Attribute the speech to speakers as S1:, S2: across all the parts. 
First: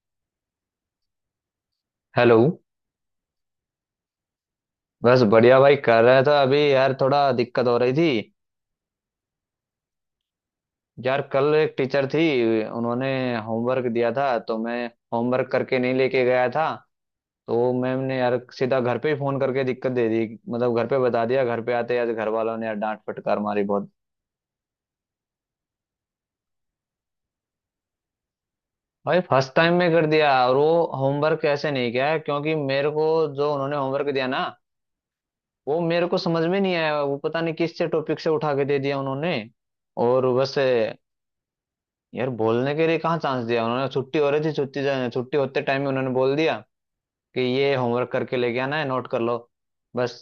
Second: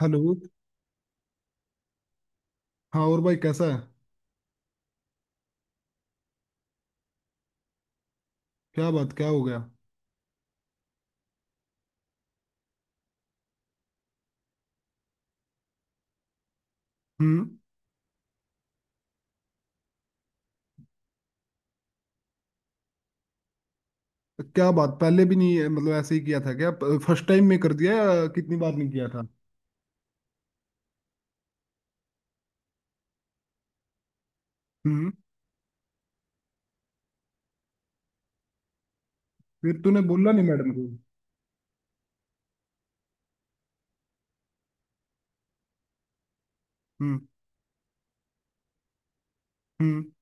S1: Hello.
S2: Hello.
S1: हाँ और भाई कैसा है?
S2: बस बढ़िया भाई, कर रहा था अभी यार थोड़ा दिक्कत हो रही थी।
S1: क्या बात, क्या हो गया?
S2: यार कल एक टीचर थी, उन्होंने होमवर्क दिया था, तो मैं होमवर्क करके नहीं लेके गया था।
S1: हम्म।
S2: तो मैम ने यार सीधा घर पे ही फोन करके दिक्कत दे दी। मतलब घर पे बता दिया, घर पे आते यार घर वालों ने यार डांट फटकार मारी बहुत।
S1: क्या बात, पहले भी नहीं, मतलब ऐसे ही किया था क्या? फर्स्ट टाइम में कर दिया या कितनी बार नहीं किया
S2: भाई
S1: था?
S2: फर्स्ट टाइम में कर दिया, और वो होमवर्क ऐसे नहीं किया है क्योंकि मेरे को जो उन्होंने होमवर्क दिया ना,
S1: हम्म।
S2: वो मेरे को समझ में नहीं आया। वो पता नहीं किस से टॉपिक से उठा के दे दिया उन्होंने।
S1: फिर तूने
S2: और
S1: बोला नहीं
S2: बस
S1: मैडम को?
S2: यार बोलने के लिए कहाँ चांस दिया उन्होंने, छुट्टी हो रही थी, छुट्टी होते टाइम ही उन्होंने बोल दिया
S1: हम्म।
S2: कि ये होमवर्क करके लेके आना है, नोट कर लो
S1: हम्म।
S2: बस।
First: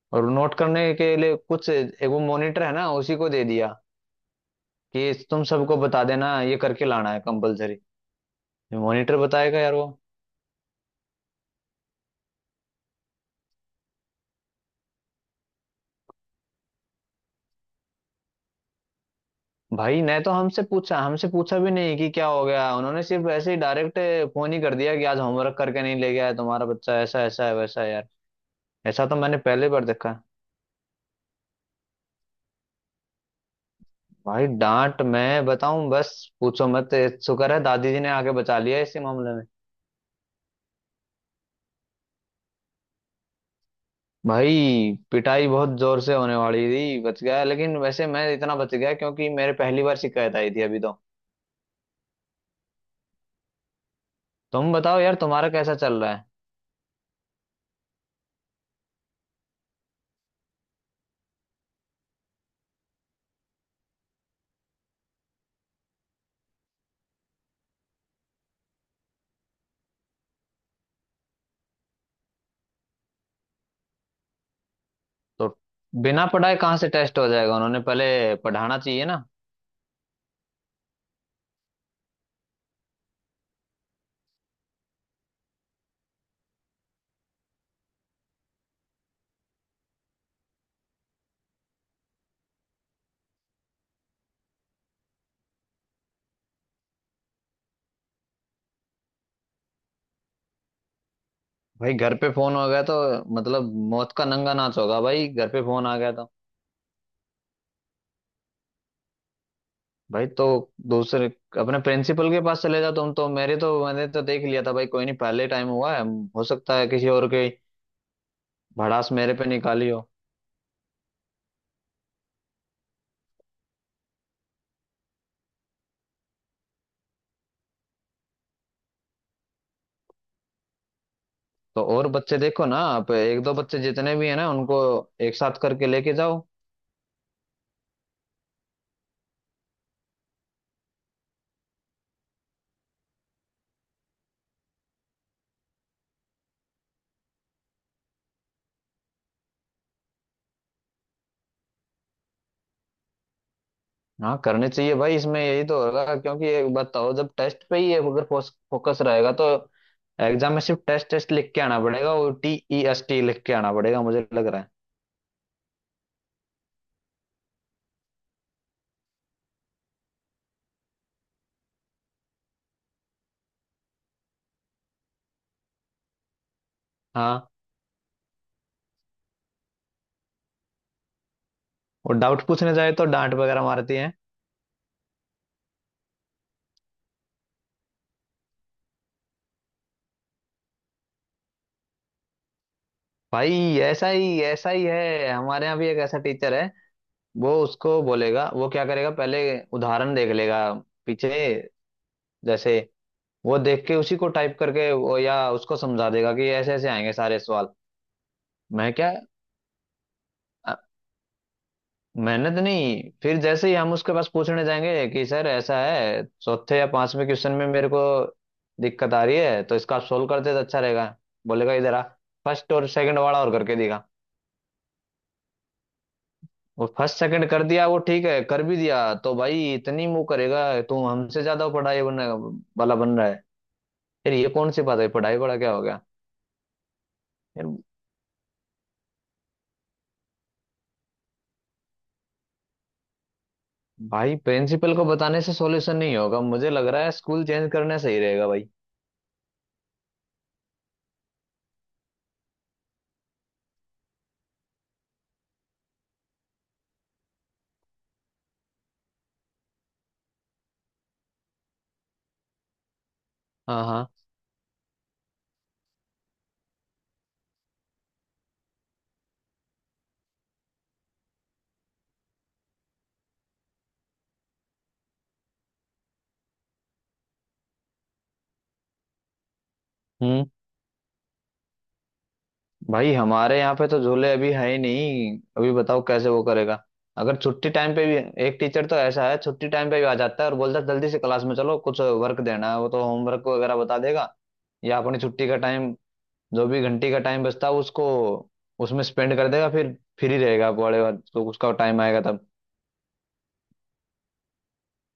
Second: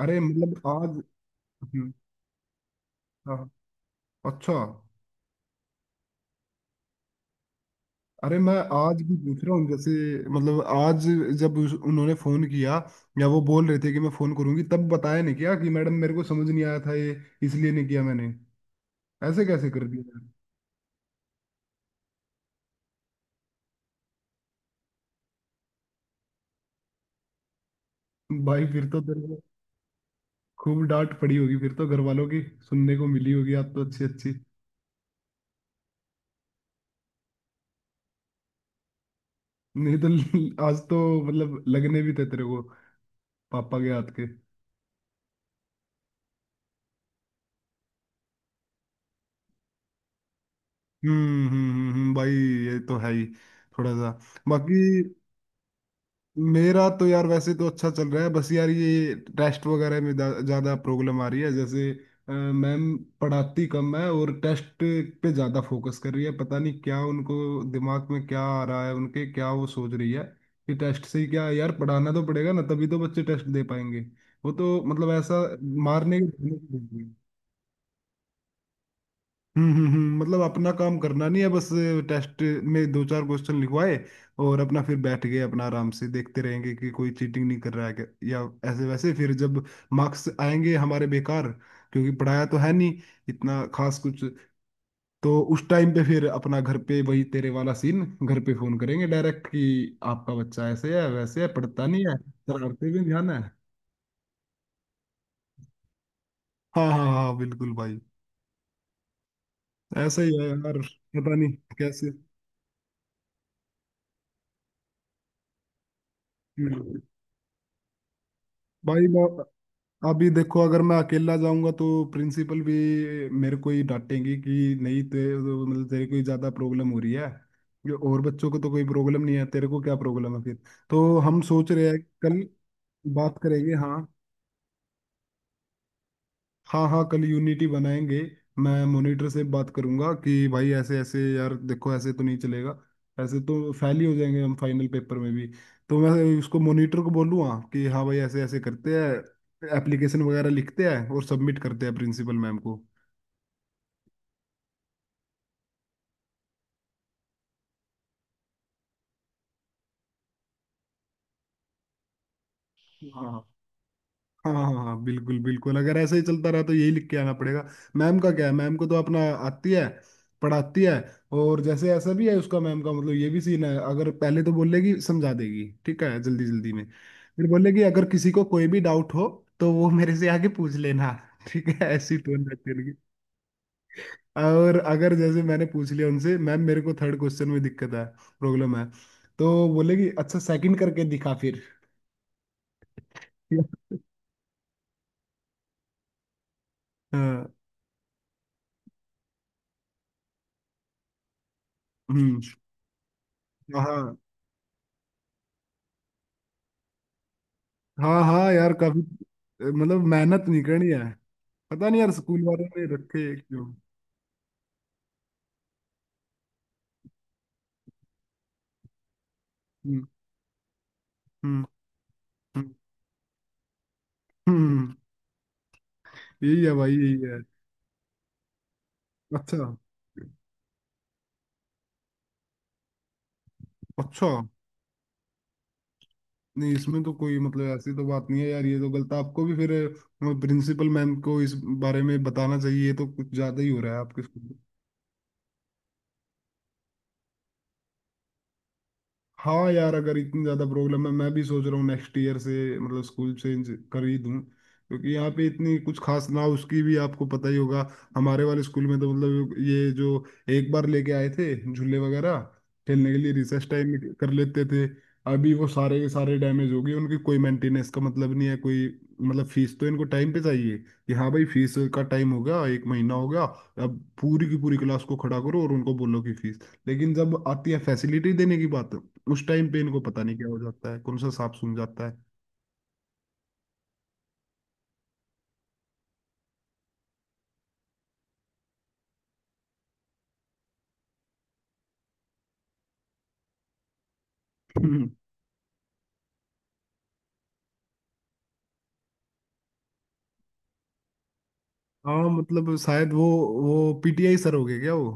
S1: अरे
S2: और नोट
S1: मतलब
S2: करने
S1: आज।
S2: के लिए कुछ
S1: हम्म।
S2: एक वो मॉनिटर है ना, उसी को
S1: हाँ।
S2: दे दिया
S1: अच्छा।
S2: कि तुम सबको बता देना ये करके लाना है कंपलसरी।
S1: अरे मैं आज भी
S2: मॉनिटर
S1: पूछ रहा
S2: बताएगा
S1: हूँ,
S2: यार वो।
S1: जैसे मतलब आज, जब उन्होंने फोन किया या वो बोल रहे थे कि मैं फोन करूंगी, तब बताया नहीं क्या कि मैडम मेरे को समझ नहीं आया था, ये इसलिए नहीं किया मैंने। ऐसे कैसे कर
S2: भाई
S1: दिया
S2: ने
S1: यार?
S2: तो हमसे पूछा, हमसे पूछा भी नहीं कि क्या हो गया, उन्होंने सिर्फ ऐसे ही डायरेक्ट फोन ही कर दिया कि आज होमवर्क करके नहीं ले गया है तुम्हारा बच्चा, ऐसा ऐसा है, वैसा है यार।
S1: भाई फिर तो
S2: ऐसा तो
S1: तेरे
S2: मैंने
S1: को
S2: पहले बार देखा।
S1: खूब डांट पड़ी होगी, फिर तो घर वालों की सुनने को मिली होगी आप तो अच्छी अच्छी।
S2: भाई डांट मैं बताऊं बस, पूछो मत। शुक्र है दादी जी ने आके बचा लिया इसी मामले में।
S1: नहीं तो आज तो मतलब लगने भी थे तेरे को पापा के हाथ के।
S2: भाई पिटाई बहुत जोर से होने वाली थी, बच गया। लेकिन वैसे मैं इतना बच गया क्योंकि मेरे पहली बार शिकायत आई थी अभी तो।
S1: भाई ये तो है ही, थोड़ा सा
S2: तुम
S1: बाकी।
S2: बताओ यार तुम्हारा कैसा चल रहा है।
S1: मेरा तो यार वैसे तो अच्छा चल रहा है, बस यार ये टेस्ट वगैरह में ज्यादा प्रॉब्लम आ रही है, जैसे मैम पढ़ाती कम है और टेस्ट पे ज्यादा फोकस कर रही है। पता नहीं क्या उनको दिमाग में क्या आ रहा है उनके, क्या वो सोच रही है कि टेस्ट से ही क्या है? यार पढ़ाना तो पड़ेगा ना, तभी तो बच्चे टेस्ट दे पाएंगे। वो तो मतलब ऐसा
S2: तो
S1: मारने
S2: बिना पढ़ाए
S1: की।
S2: कहाँ से टेस्ट हो जाएगा, उन्होंने पहले पढ़ाना चाहिए ना।
S1: मतलब अपना काम करना नहीं है बस। टेस्ट में दो चार क्वेश्चन लिखवाए और अपना फिर बैठ गए, अपना आराम से देखते रहेंगे कि कोई चीटिंग नहीं कर रहा है क्या या ऐसे वैसे। फिर जब मार्क्स आएंगे हमारे बेकार, क्योंकि पढ़ाया तो है नहीं इतना खास कुछ, तो उस टाइम पे फिर अपना घर पे वही तेरे वाला सीन, घर पे फोन करेंगे डायरेक्ट कि आपका बच्चा ऐसे है वैसे है, पढ़ता
S2: भाई
S1: नहीं
S2: घर
S1: है,
S2: पे फोन हो गया
S1: शरारते
S2: तो
S1: भी ध्यान है।
S2: मतलब मौत का नंगा नाच होगा भाई, घर पे फोन आ गया तो।
S1: हाँ हाँ हाँ बिल्कुल भाई, ऐसा
S2: भाई
S1: ही
S2: तो
S1: है यार।
S2: दूसरे
S1: पता नहीं
S2: अपने
S1: कैसे।
S2: प्रिंसिपल के पास चले जाओ तुम, तो मेरे तो मैंने तो देख लिया था भाई, कोई नहीं, पहले टाइम हुआ है। हो सकता है
S1: हम्म।
S2: किसी और के
S1: भाई
S2: भड़ास
S1: मैं
S2: मेरे पे निकाली हो।
S1: अभी देखो, अगर मैं अकेला जाऊंगा तो प्रिंसिपल भी मेरे को ही डांटेंगी कि नहीं तो मतलब तेरे को ही ज्यादा प्रॉब्लम हो रही है ये, और बच्चों को तो कोई प्रॉब्लम नहीं है, तेरे को क्या प्रॉब्लम है फिर। तो हम सोच
S2: तो
S1: रहे हैं
S2: और बच्चे
S1: कल
S2: देखो ना, आप
S1: बात
S2: एक दो
S1: करेंगे।
S2: बच्चे
S1: हाँ।
S2: जितने भी हैं ना उनको एक साथ करके लेके जाओ।
S1: हाँ हाँ कल यूनिटी बनाएंगे। मैं मॉनिटर से बात करूंगा कि भाई ऐसे ऐसे यार देखो, ऐसे तो नहीं चलेगा, ऐसे तो फेल ही हो जाएंगे हम फाइनल पेपर में भी। तो मैं उसको, मॉनिटर को बोलूँगा कि हाँ भाई ऐसे ऐसे करते हैं, एप्लीकेशन वगैरह लिखते हैं और सबमिट करते हैं प्रिंसिपल मैम को।
S2: हाँ करने चाहिए भाई, इसमें यही तो होगा। क्योंकि एक बताओ, जब टेस्ट पे ही अगर फोकस रहेगा तो एग्जाम में सिर्फ टेस्ट टेस्ट लिख के आना पड़ेगा, वो TEST
S1: हाँ।
S2: लिख के आना पड़ेगा मुझे लग
S1: हाँ
S2: रहा है।
S1: हाँ हाँ, बिल्कुल बिल्कुल, अगर ऐसे ही चलता रहा तो यही लिख के आना पड़ेगा। मैम का क्या है, मैम को तो अपना आती है, पढ़ाती है। और जैसे ऐसा भी है उसका, मैम का मतलब ये भी सीन है, अगर पहले तो बोलेगी समझा देगी, ठीक है जल्दी जल्दी में। फिर
S2: हाँ,
S1: बोलेगी अगर किसी को कोई भी डाउट हो तो वो मेरे से आगे पूछ लेना। ठीक है, ऐसी
S2: और डाउट
S1: टोन रख
S2: पूछने
S1: करके।
S2: जाए तो डांट वगैरह मारती है।
S1: और अगर जैसे मैंने पूछ लिया उनसे, मैम मेरे को थर्ड क्वेश्चन में दिक्कत है, प्रॉब्लम है, तो बोलेगी अच्छा सेकंड करके दिखा फिर।
S2: भाई ऐसा ही है, हमारे यहाँ भी एक ऐसा टीचर है।
S1: हाँ।
S2: वो उसको बोलेगा, वो क्या करेगा, पहले उदाहरण देख लेगा पीछे।
S1: हम्म।
S2: जैसे वो देख के उसी
S1: हाँ
S2: को टाइप करके वो या उसको समझा देगा कि ऐसे ऐसे आएंगे सारे सवाल।
S1: हाँ हाँ यार
S2: मैं
S1: काफी,
S2: क्या,
S1: मतलब मेहनत नहीं
S2: अ,
S1: करनी है। पता नहीं यार स्कूल
S2: मेहनत
S1: वालों ने
S2: नहीं,
S1: रखे हैं
S2: फिर
S1: क्यों।
S2: जैसे ही हम उसके पास पूछने जाएंगे कि सर ऐसा है, चौथे या पांचवें क्वेश्चन में मेरे को दिक्कत आ रही है, तो इसका आप
S1: हम्म
S2: सोल्व करते तो अच्छा रहेगा।
S1: हम्म
S2: बोलेगा इधर आ, फर्स्ट
S1: हम्म
S2: और सेकंड वाला और करके दिखा।
S1: हम्म, यही है
S2: वो
S1: भाई
S2: फर्स्ट
S1: यही है।
S2: सेकंड कर दिया, वो ठीक है कर भी दिया, तो
S1: अच्छा।
S2: भाई इतनी मुंह करेगा, तू हमसे ज्यादा पढ़ाई बनने वाला बन रहा है।
S1: अच्छा।
S2: यार ये कौन सी बात है, पढ़ाई वाला क्या हो गया
S1: नहीं इसमें तो कोई मतलब
S2: यार।
S1: ऐसी तो बात नहीं है यार, ये तो गलत। आपको भी फिर प्रिंसिपल मैम को इस बारे में बताना चाहिए, ये तो कुछ ज्यादा ही हो रहा है आपके
S2: भाई
S1: स्कूल।
S2: प्रिंसिपल को बताने से सॉल्यूशन नहीं होगा, मुझे लग रहा है स्कूल चेंज करना सही रहेगा भाई।
S1: हाँ यार अगर इतनी ज्यादा प्रॉब्लम है, मैं भी सोच रहा हूँ नेक्स्ट ईयर से मतलब स्कूल चेंज कर ही दूँ, क्योंकि यहाँ पे इतनी कुछ खास ना, उसकी भी आपको पता ही होगा। हमारे वाले स्कूल में तो मतलब ये जो एक बार लेके आए थे झूले वगैरह खेलने के लिए, रिसेस
S2: हाँ
S1: टाइम
S2: हाँ,
S1: में कर लेते थे, अभी वो सारे के सारे डैमेज हो गए, उनकी कोई मेंटेनेंस का मतलब नहीं है कोई। मतलब फीस तो इनको टाइम पे चाहिए, कि हाँ भाई फीस का टाइम होगा, एक महीना होगा, अब पूरी की पूरी क्लास को खड़ा करो और उनको बोलो कि फीस। लेकिन जब आती है फैसिलिटी देने की बात, उस टाइम पे इनको पता नहीं
S2: हम्म।
S1: क्या हो जाता है, कौन सा सांप सूंघ जाता है।
S2: भाई हमारे यहाँ पे तो झूले अभी है ही नहीं, अभी बताओ कैसे वो करेगा। अगर छुट्टी टाइम पे भी, एक टीचर तो ऐसा है छुट्टी टाइम पे भी आ जाता है और बोलता है जल्दी से क्लास में चलो, कुछ वर्क देना है। वो तो होमवर्क वगैरह बता देगा, या अपनी छुट्टी का टाइम, जो भी घंटी का टाइम बचता है उसको उसमें स्पेंड कर देगा। फिर फ्री रहेगा पड़े, तो उसका टाइम आएगा
S1: हाँ
S2: तब।
S1: मतलब शायद वो पीटीआई सर हो गए क्या वो?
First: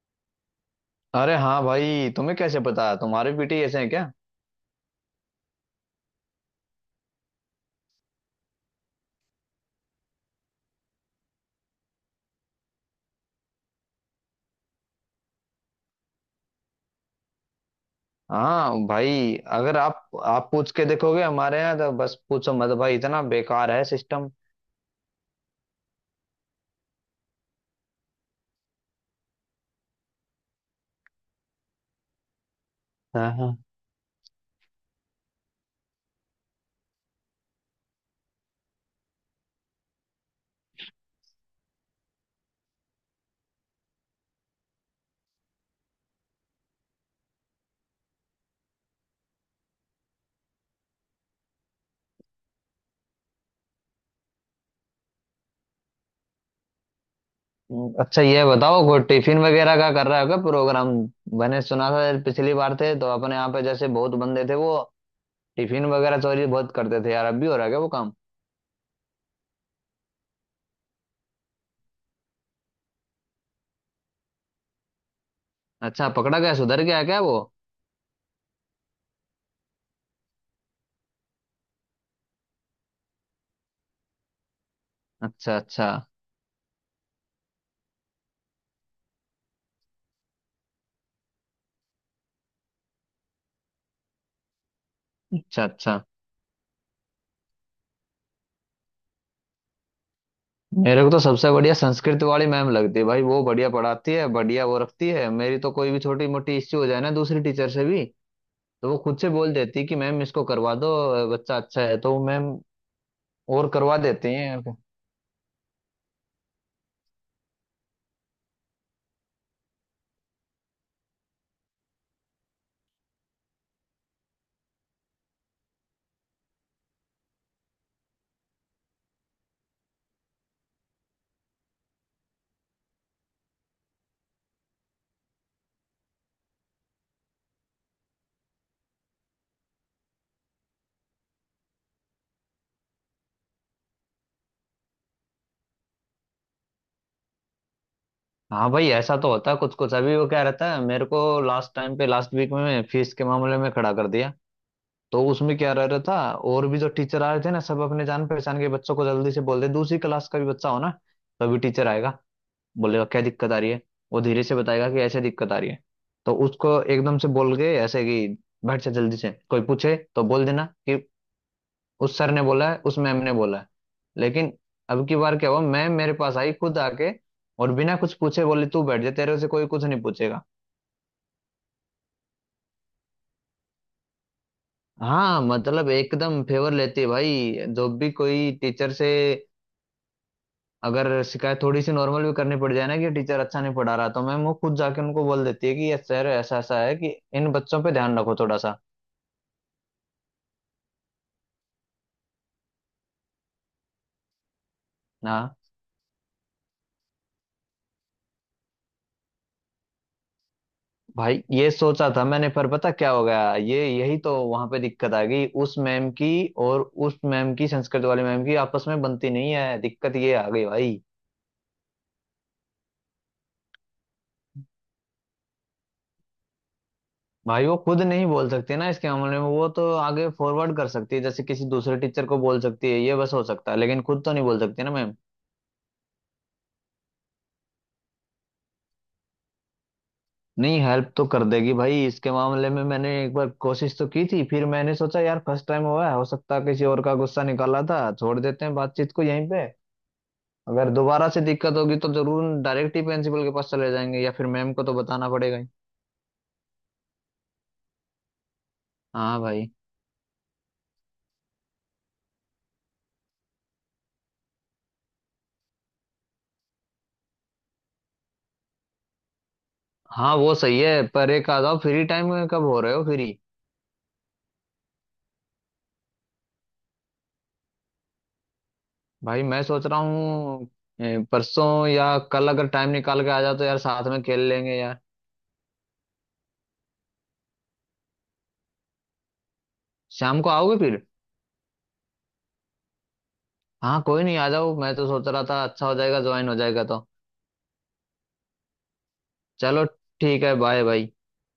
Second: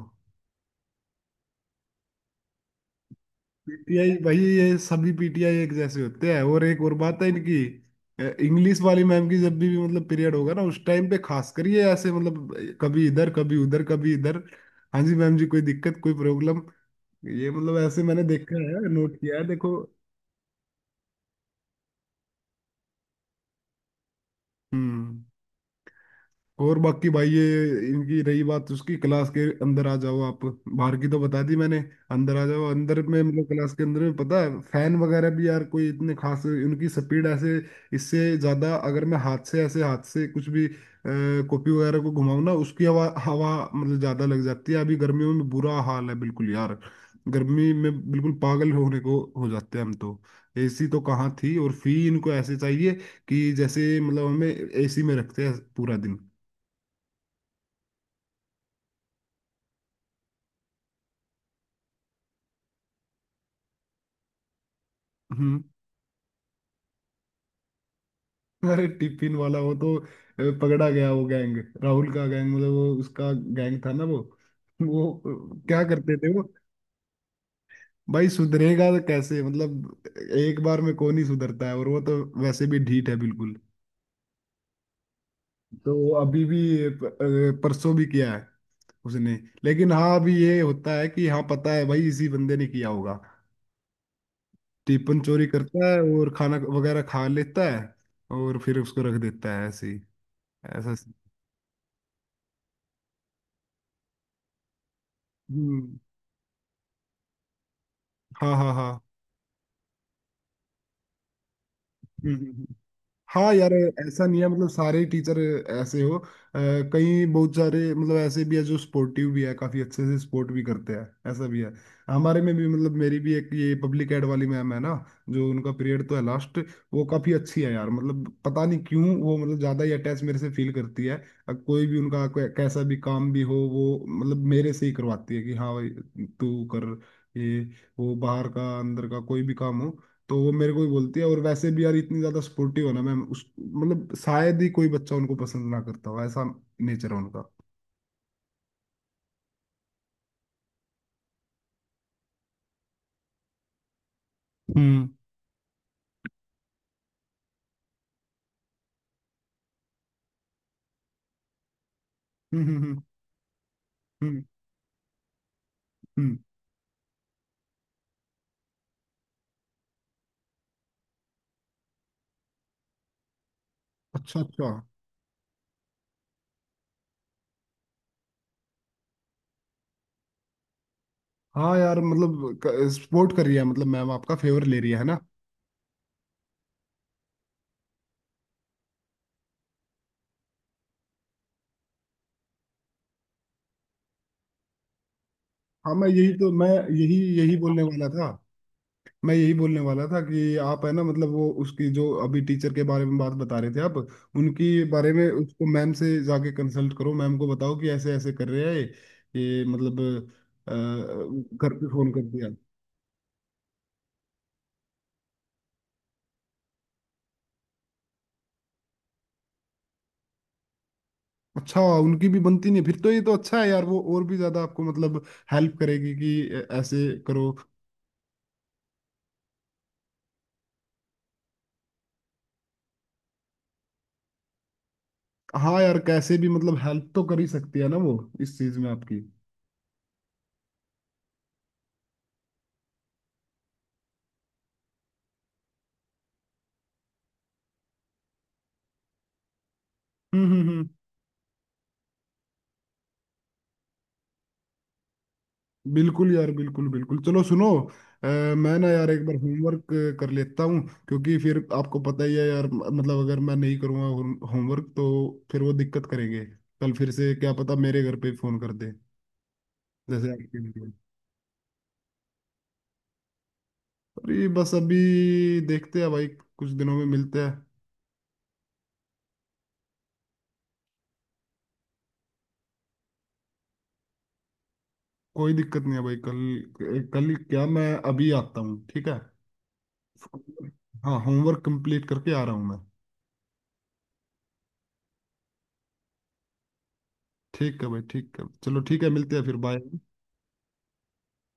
S2: अरे हाँ भाई, तुम्हें कैसे पता, तुम्हारे बेटे ही ऐसे हैं
S1: पीटीआई
S2: क्या।
S1: भाई, ये सभी पीटीआई एक जैसे होते हैं। और एक और बात है इनकी, इंग्लिश वाली मैम की, जब भी मतलब पीरियड होगा ना उस टाइम पे, खास करिए ऐसे, मतलब कभी इधर कभी उधर कभी इधर, हाँ जी मैम जी, कोई दिक्कत कोई प्रॉब्लम, ये मतलब ऐसे। मैंने देखा
S2: हाँ
S1: है, नोट
S2: भाई
S1: किया है देखो।
S2: अगर आप आप पूछ के देखोगे हमारे यहाँ, तो बस पूछो मत भाई, इतना बेकार है सिस्टम।
S1: हम्म। और बाकी भाई ये इनकी रही बात, उसकी क्लास के अंदर आ जाओ, आप बाहर की तो बता दी मैंने, अंदर आ जाओ, अंदर में
S2: हाँ
S1: मतलब
S2: हाँ,
S1: क्लास के अंदर में पता है फैन वगैरह भी यार कोई इतने खास, उनकी स्पीड ऐसे, इससे ज्यादा अगर मैं हाथ से ऐसे, हाथ से कुछ भी कॉपी वगैरह को घुमाऊं ना उसकी हवा, हवा मतलब ज्यादा लग जाती है। अभी गर्मियों में बुरा हाल है बिल्कुल यार, गर्मी में बिल्कुल पागल होने को हो जाते हैं हम तो। एसी तो कहाँ थी, और फी इनको ऐसे चाहिए कि जैसे मतलब हमें एसी में रखते हैं पूरा दिन।
S2: हम्म। अच्छा ये बताओ, वो टिफिन वगैरह का कर रहा होगा प्रोग्राम। मैंने सुना था यार, पिछली बार थे तो अपने यहाँ पे जैसे बहुत बंदे थे वो
S1: हम्म।
S2: टिफिन वगैरह चोरी बहुत करते थे यार, अब भी हो रहा है क्या वो काम।
S1: अरे टिफिन वाला वो तो पकड़ा गया वो गैंग, राहुल का गैंग, मतलब वो उसका गैंग था ना वो। वो क्या
S2: अच्छा,
S1: करते थे
S2: पकड़ा
S1: वो।
S2: गया, सुधर गया क्या वो।
S1: भाई सुधरेगा तो कैसे, मतलब एक बार में कौन ही सुधरता है, और वो तो वैसे भी ढीठ है बिल्कुल।
S2: अच्छा अच्छा।
S1: तो वो अभी भी परसों भी किया है उसने। लेकिन हाँ अभी ये होता है कि हाँ पता है भाई इसी बंदे ने किया होगा, टिफिन चोरी
S2: अच्छा
S1: करता है
S2: अच्छा।
S1: और खाना वगैरह खा लेता है, और फिर उसको रख देता है ऐसे ही, ऐसा।
S2: मेरे को तो सबसे बढ़िया संस्कृत वाली मैम लगती है भाई, वो बढ़िया पढ़ाती है, बढ़िया वो रखती है। मेरी तो कोई
S1: हम्म।
S2: भी छोटी मोटी इश्यू हो जाए ना दूसरी टीचर से भी,
S1: हाँ हाँ
S2: तो वो
S1: हाँ।
S2: खुद से बोल देती है कि मैम इसको करवा दो, बच्चा अच्छा है तो वो
S1: हम्म, हम्म,
S2: मैम,
S1: हम्म। हाँ
S2: और
S1: यार
S2: करवा
S1: ऐसा
S2: देती
S1: नहीं है,
S2: हैं।
S1: मतलब सारे टीचर ऐसे हो। अ, कई बहुत सारे मतलब ऐसे भी है जो स्पोर्टिव भी है, काफी अच्छे से स्पोर्ट भी करते हैं, ऐसा भी है। हमारे में भी, मतलब मेरी भी एक ये पब्लिक एड वाली मैम है ना, जो उनका पीरियड तो है लास्ट, वो काफी अच्छी है यार। मतलब पता नहीं क्यों वो मतलब ज्यादा ही अटैच मेरे से फील करती है। कोई भी उनका कैसा भी काम भी हो, वो मतलब मेरे से ही करवाती है कि हाँ भाई तू कर ये, वो बाहर का अंदर का कोई भी काम हो तो वो मेरे को ही बोलती है। और वैसे भी यार इतनी ज्यादा सपोर्टिव है ना मैम, उस मतलब शायद ही कोई बच्चा उनको पसंद ना करता हो, ऐसा नेचर है उनका।
S2: हाँ भाई ऐसा तो होता है कुछ कुछ। अभी वो क्या रहता है, मेरे को लास्ट टाइम पे लास्ट वीक में फीस के मामले में खड़ा कर दिया,
S1: हम्म
S2: तो उसमें क्या रह रहा था, और भी जो टीचर आ रहे थे ना, सब अपने जान पहचान के बच्चों को जल्दी से बोल दे, दूसरी क्लास का भी बच्चा हो ना, तभी टीचर आएगा,
S1: हम्म हम्म हम्म
S2: बोलेगा क्या दिक्कत आ रही है, वो
S1: हम्म,
S2: धीरे से बताएगा कि ऐसे दिक्कत आ रही है, तो
S1: हम्म।
S2: उसको एकदम से बोल के ऐसे कि बैठ जा जल्दी से, कोई पूछे तो बोल देना कि उस सर ने बोला है, उस मैम ने बोला है।
S1: अच्छा अच्छा।
S2: लेकिन अब की बार क्या हुआ, मैम मेरे पास आई खुद आके, और बिना कुछ पूछे बोली, तू बैठ जा, तेरे से कोई कुछ नहीं पूछेगा।
S1: हाँ यार मतलब सपोर्ट कर रही है, मतलब मैम आपका फेवर ले रही है ना।
S2: हाँ मतलब एकदम फेवर लेती है भाई, जो भी कोई टीचर से अगर शिकायत थोड़ी सी नॉर्मल भी करनी पड़ जाए ना कि टीचर अच्छा नहीं पढ़ा रहा, तो मैम वो खुद जाके उनको बोल देती है कि
S1: हाँ
S2: ये
S1: मैं
S2: सर
S1: यही तो
S2: ऐसा
S1: मैं
S2: ऐसा है कि
S1: यही
S2: इन
S1: यही बोलने
S2: बच्चों पे
S1: वाला
S2: ध्यान
S1: था।
S2: रखो थोड़ा सा।
S1: मैं यही बोलने वाला था कि आप है ना, मतलब वो उसकी जो अभी टीचर के बारे में बात बता रहे थे आप, उनकी बारे में
S2: ना
S1: उसको मैम से जाके कंसल्ट करो, मैम को बताओ कि ऐसे ऐसे कर रहे हैं, ये मतलब अ,
S2: भाई ये
S1: घर पे
S2: सोचा
S1: फोन कर
S2: था मैंने,
S1: दिया।
S2: पर पता क्या हो गया ये, यही तो वहां पे दिक्कत आ गई उस मैम की। और उस मैम की संस्कृत वाली मैम की आपस में बनती नहीं है, दिक्कत ये आ गई भाई।
S1: अच्छा उनकी भी बनती नहीं फिर तो, ये तो अच्छा है यार, वो और भी ज्यादा आपको मतलब हेल्प करेगी कि ऐसे करो।
S2: भाई वो खुद नहीं बोल सकती ना इसके मामले में, वो तो आगे फॉरवर्ड कर सकती है, जैसे किसी दूसरे टीचर को बोल सकती है ये बस हो सकता है, लेकिन खुद तो नहीं बोल सकती ना मैम।
S1: हाँ यार कैसे भी मतलब हेल्प तो कर ही सकती है ना वो इस चीज में आपकी।
S2: नहीं, हेल्प तो कर देगी भाई इसके मामले में, मैंने एक बार कोशिश तो की थी, फिर मैंने सोचा यार फर्स्ट टाइम हुआ है, हो सकता है किसी और का गुस्सा निकाला था, छोड़ देते हैं बातचीत को यहीं पे।
S1: हम्म।
S2: अगर दोबारा से दिक्कत होगी तो जरूर डायरेक्ट ही प्रिंसिपल के पास चले जाएंगे, या फिर मैम को तो बताना पड़ेगा ही।
S1: बिल्कुल यार बिल्कुल बिल्कुल। चलो सुनो, अ, मैं ना यार एक बार
S2: हाँ भाई।
S1: होमवर्क कर लेता हूँ, क्योंकि फिर आपको पता ही है यार मतलब अगर मैं नहीं करूँगा होमवर्क तो फिर वो दिक्कत करेंगे, कल फिर से क्या पता मेरे घर पे ही फोन कर दे जैसे
S2: हाँ वो
S1: आपके
S2: सही
S1: लिए।
S2: है, पर एक आ जाओ, फ्री टाइम कब हो रहे हो फ्री।
S1: अरे बस अभी देखते हैं भाई, कुछ दिनों में मिलते हैं।
S2: भाई मैं सोच रहा हूँ, परसों या कल अगर टाइम निकाल के आ जाओ तो यार साथ में खेल लेंगे यार।
S1: कोई दिक्कत नहीं है भाई, कल कल क्या, मैं अभी आता हूँ ठीक है।
S2: शाम को आओगे फिर।
S1: हाँ होमवर्क कंप्लीट करके आ रहा हूँ मैं।
S2: हाँ कोई नहीं, आ जाओ, मैं तो सोच रहा था अच्छा हो जाएगा, ज्वाइन हो जाएगा तो।
S1: ठीक है भाई ठीक है चलो, ठीक है मिलते हैं फिर, बाय।
S2: चलो ठीक है, बाय भाई।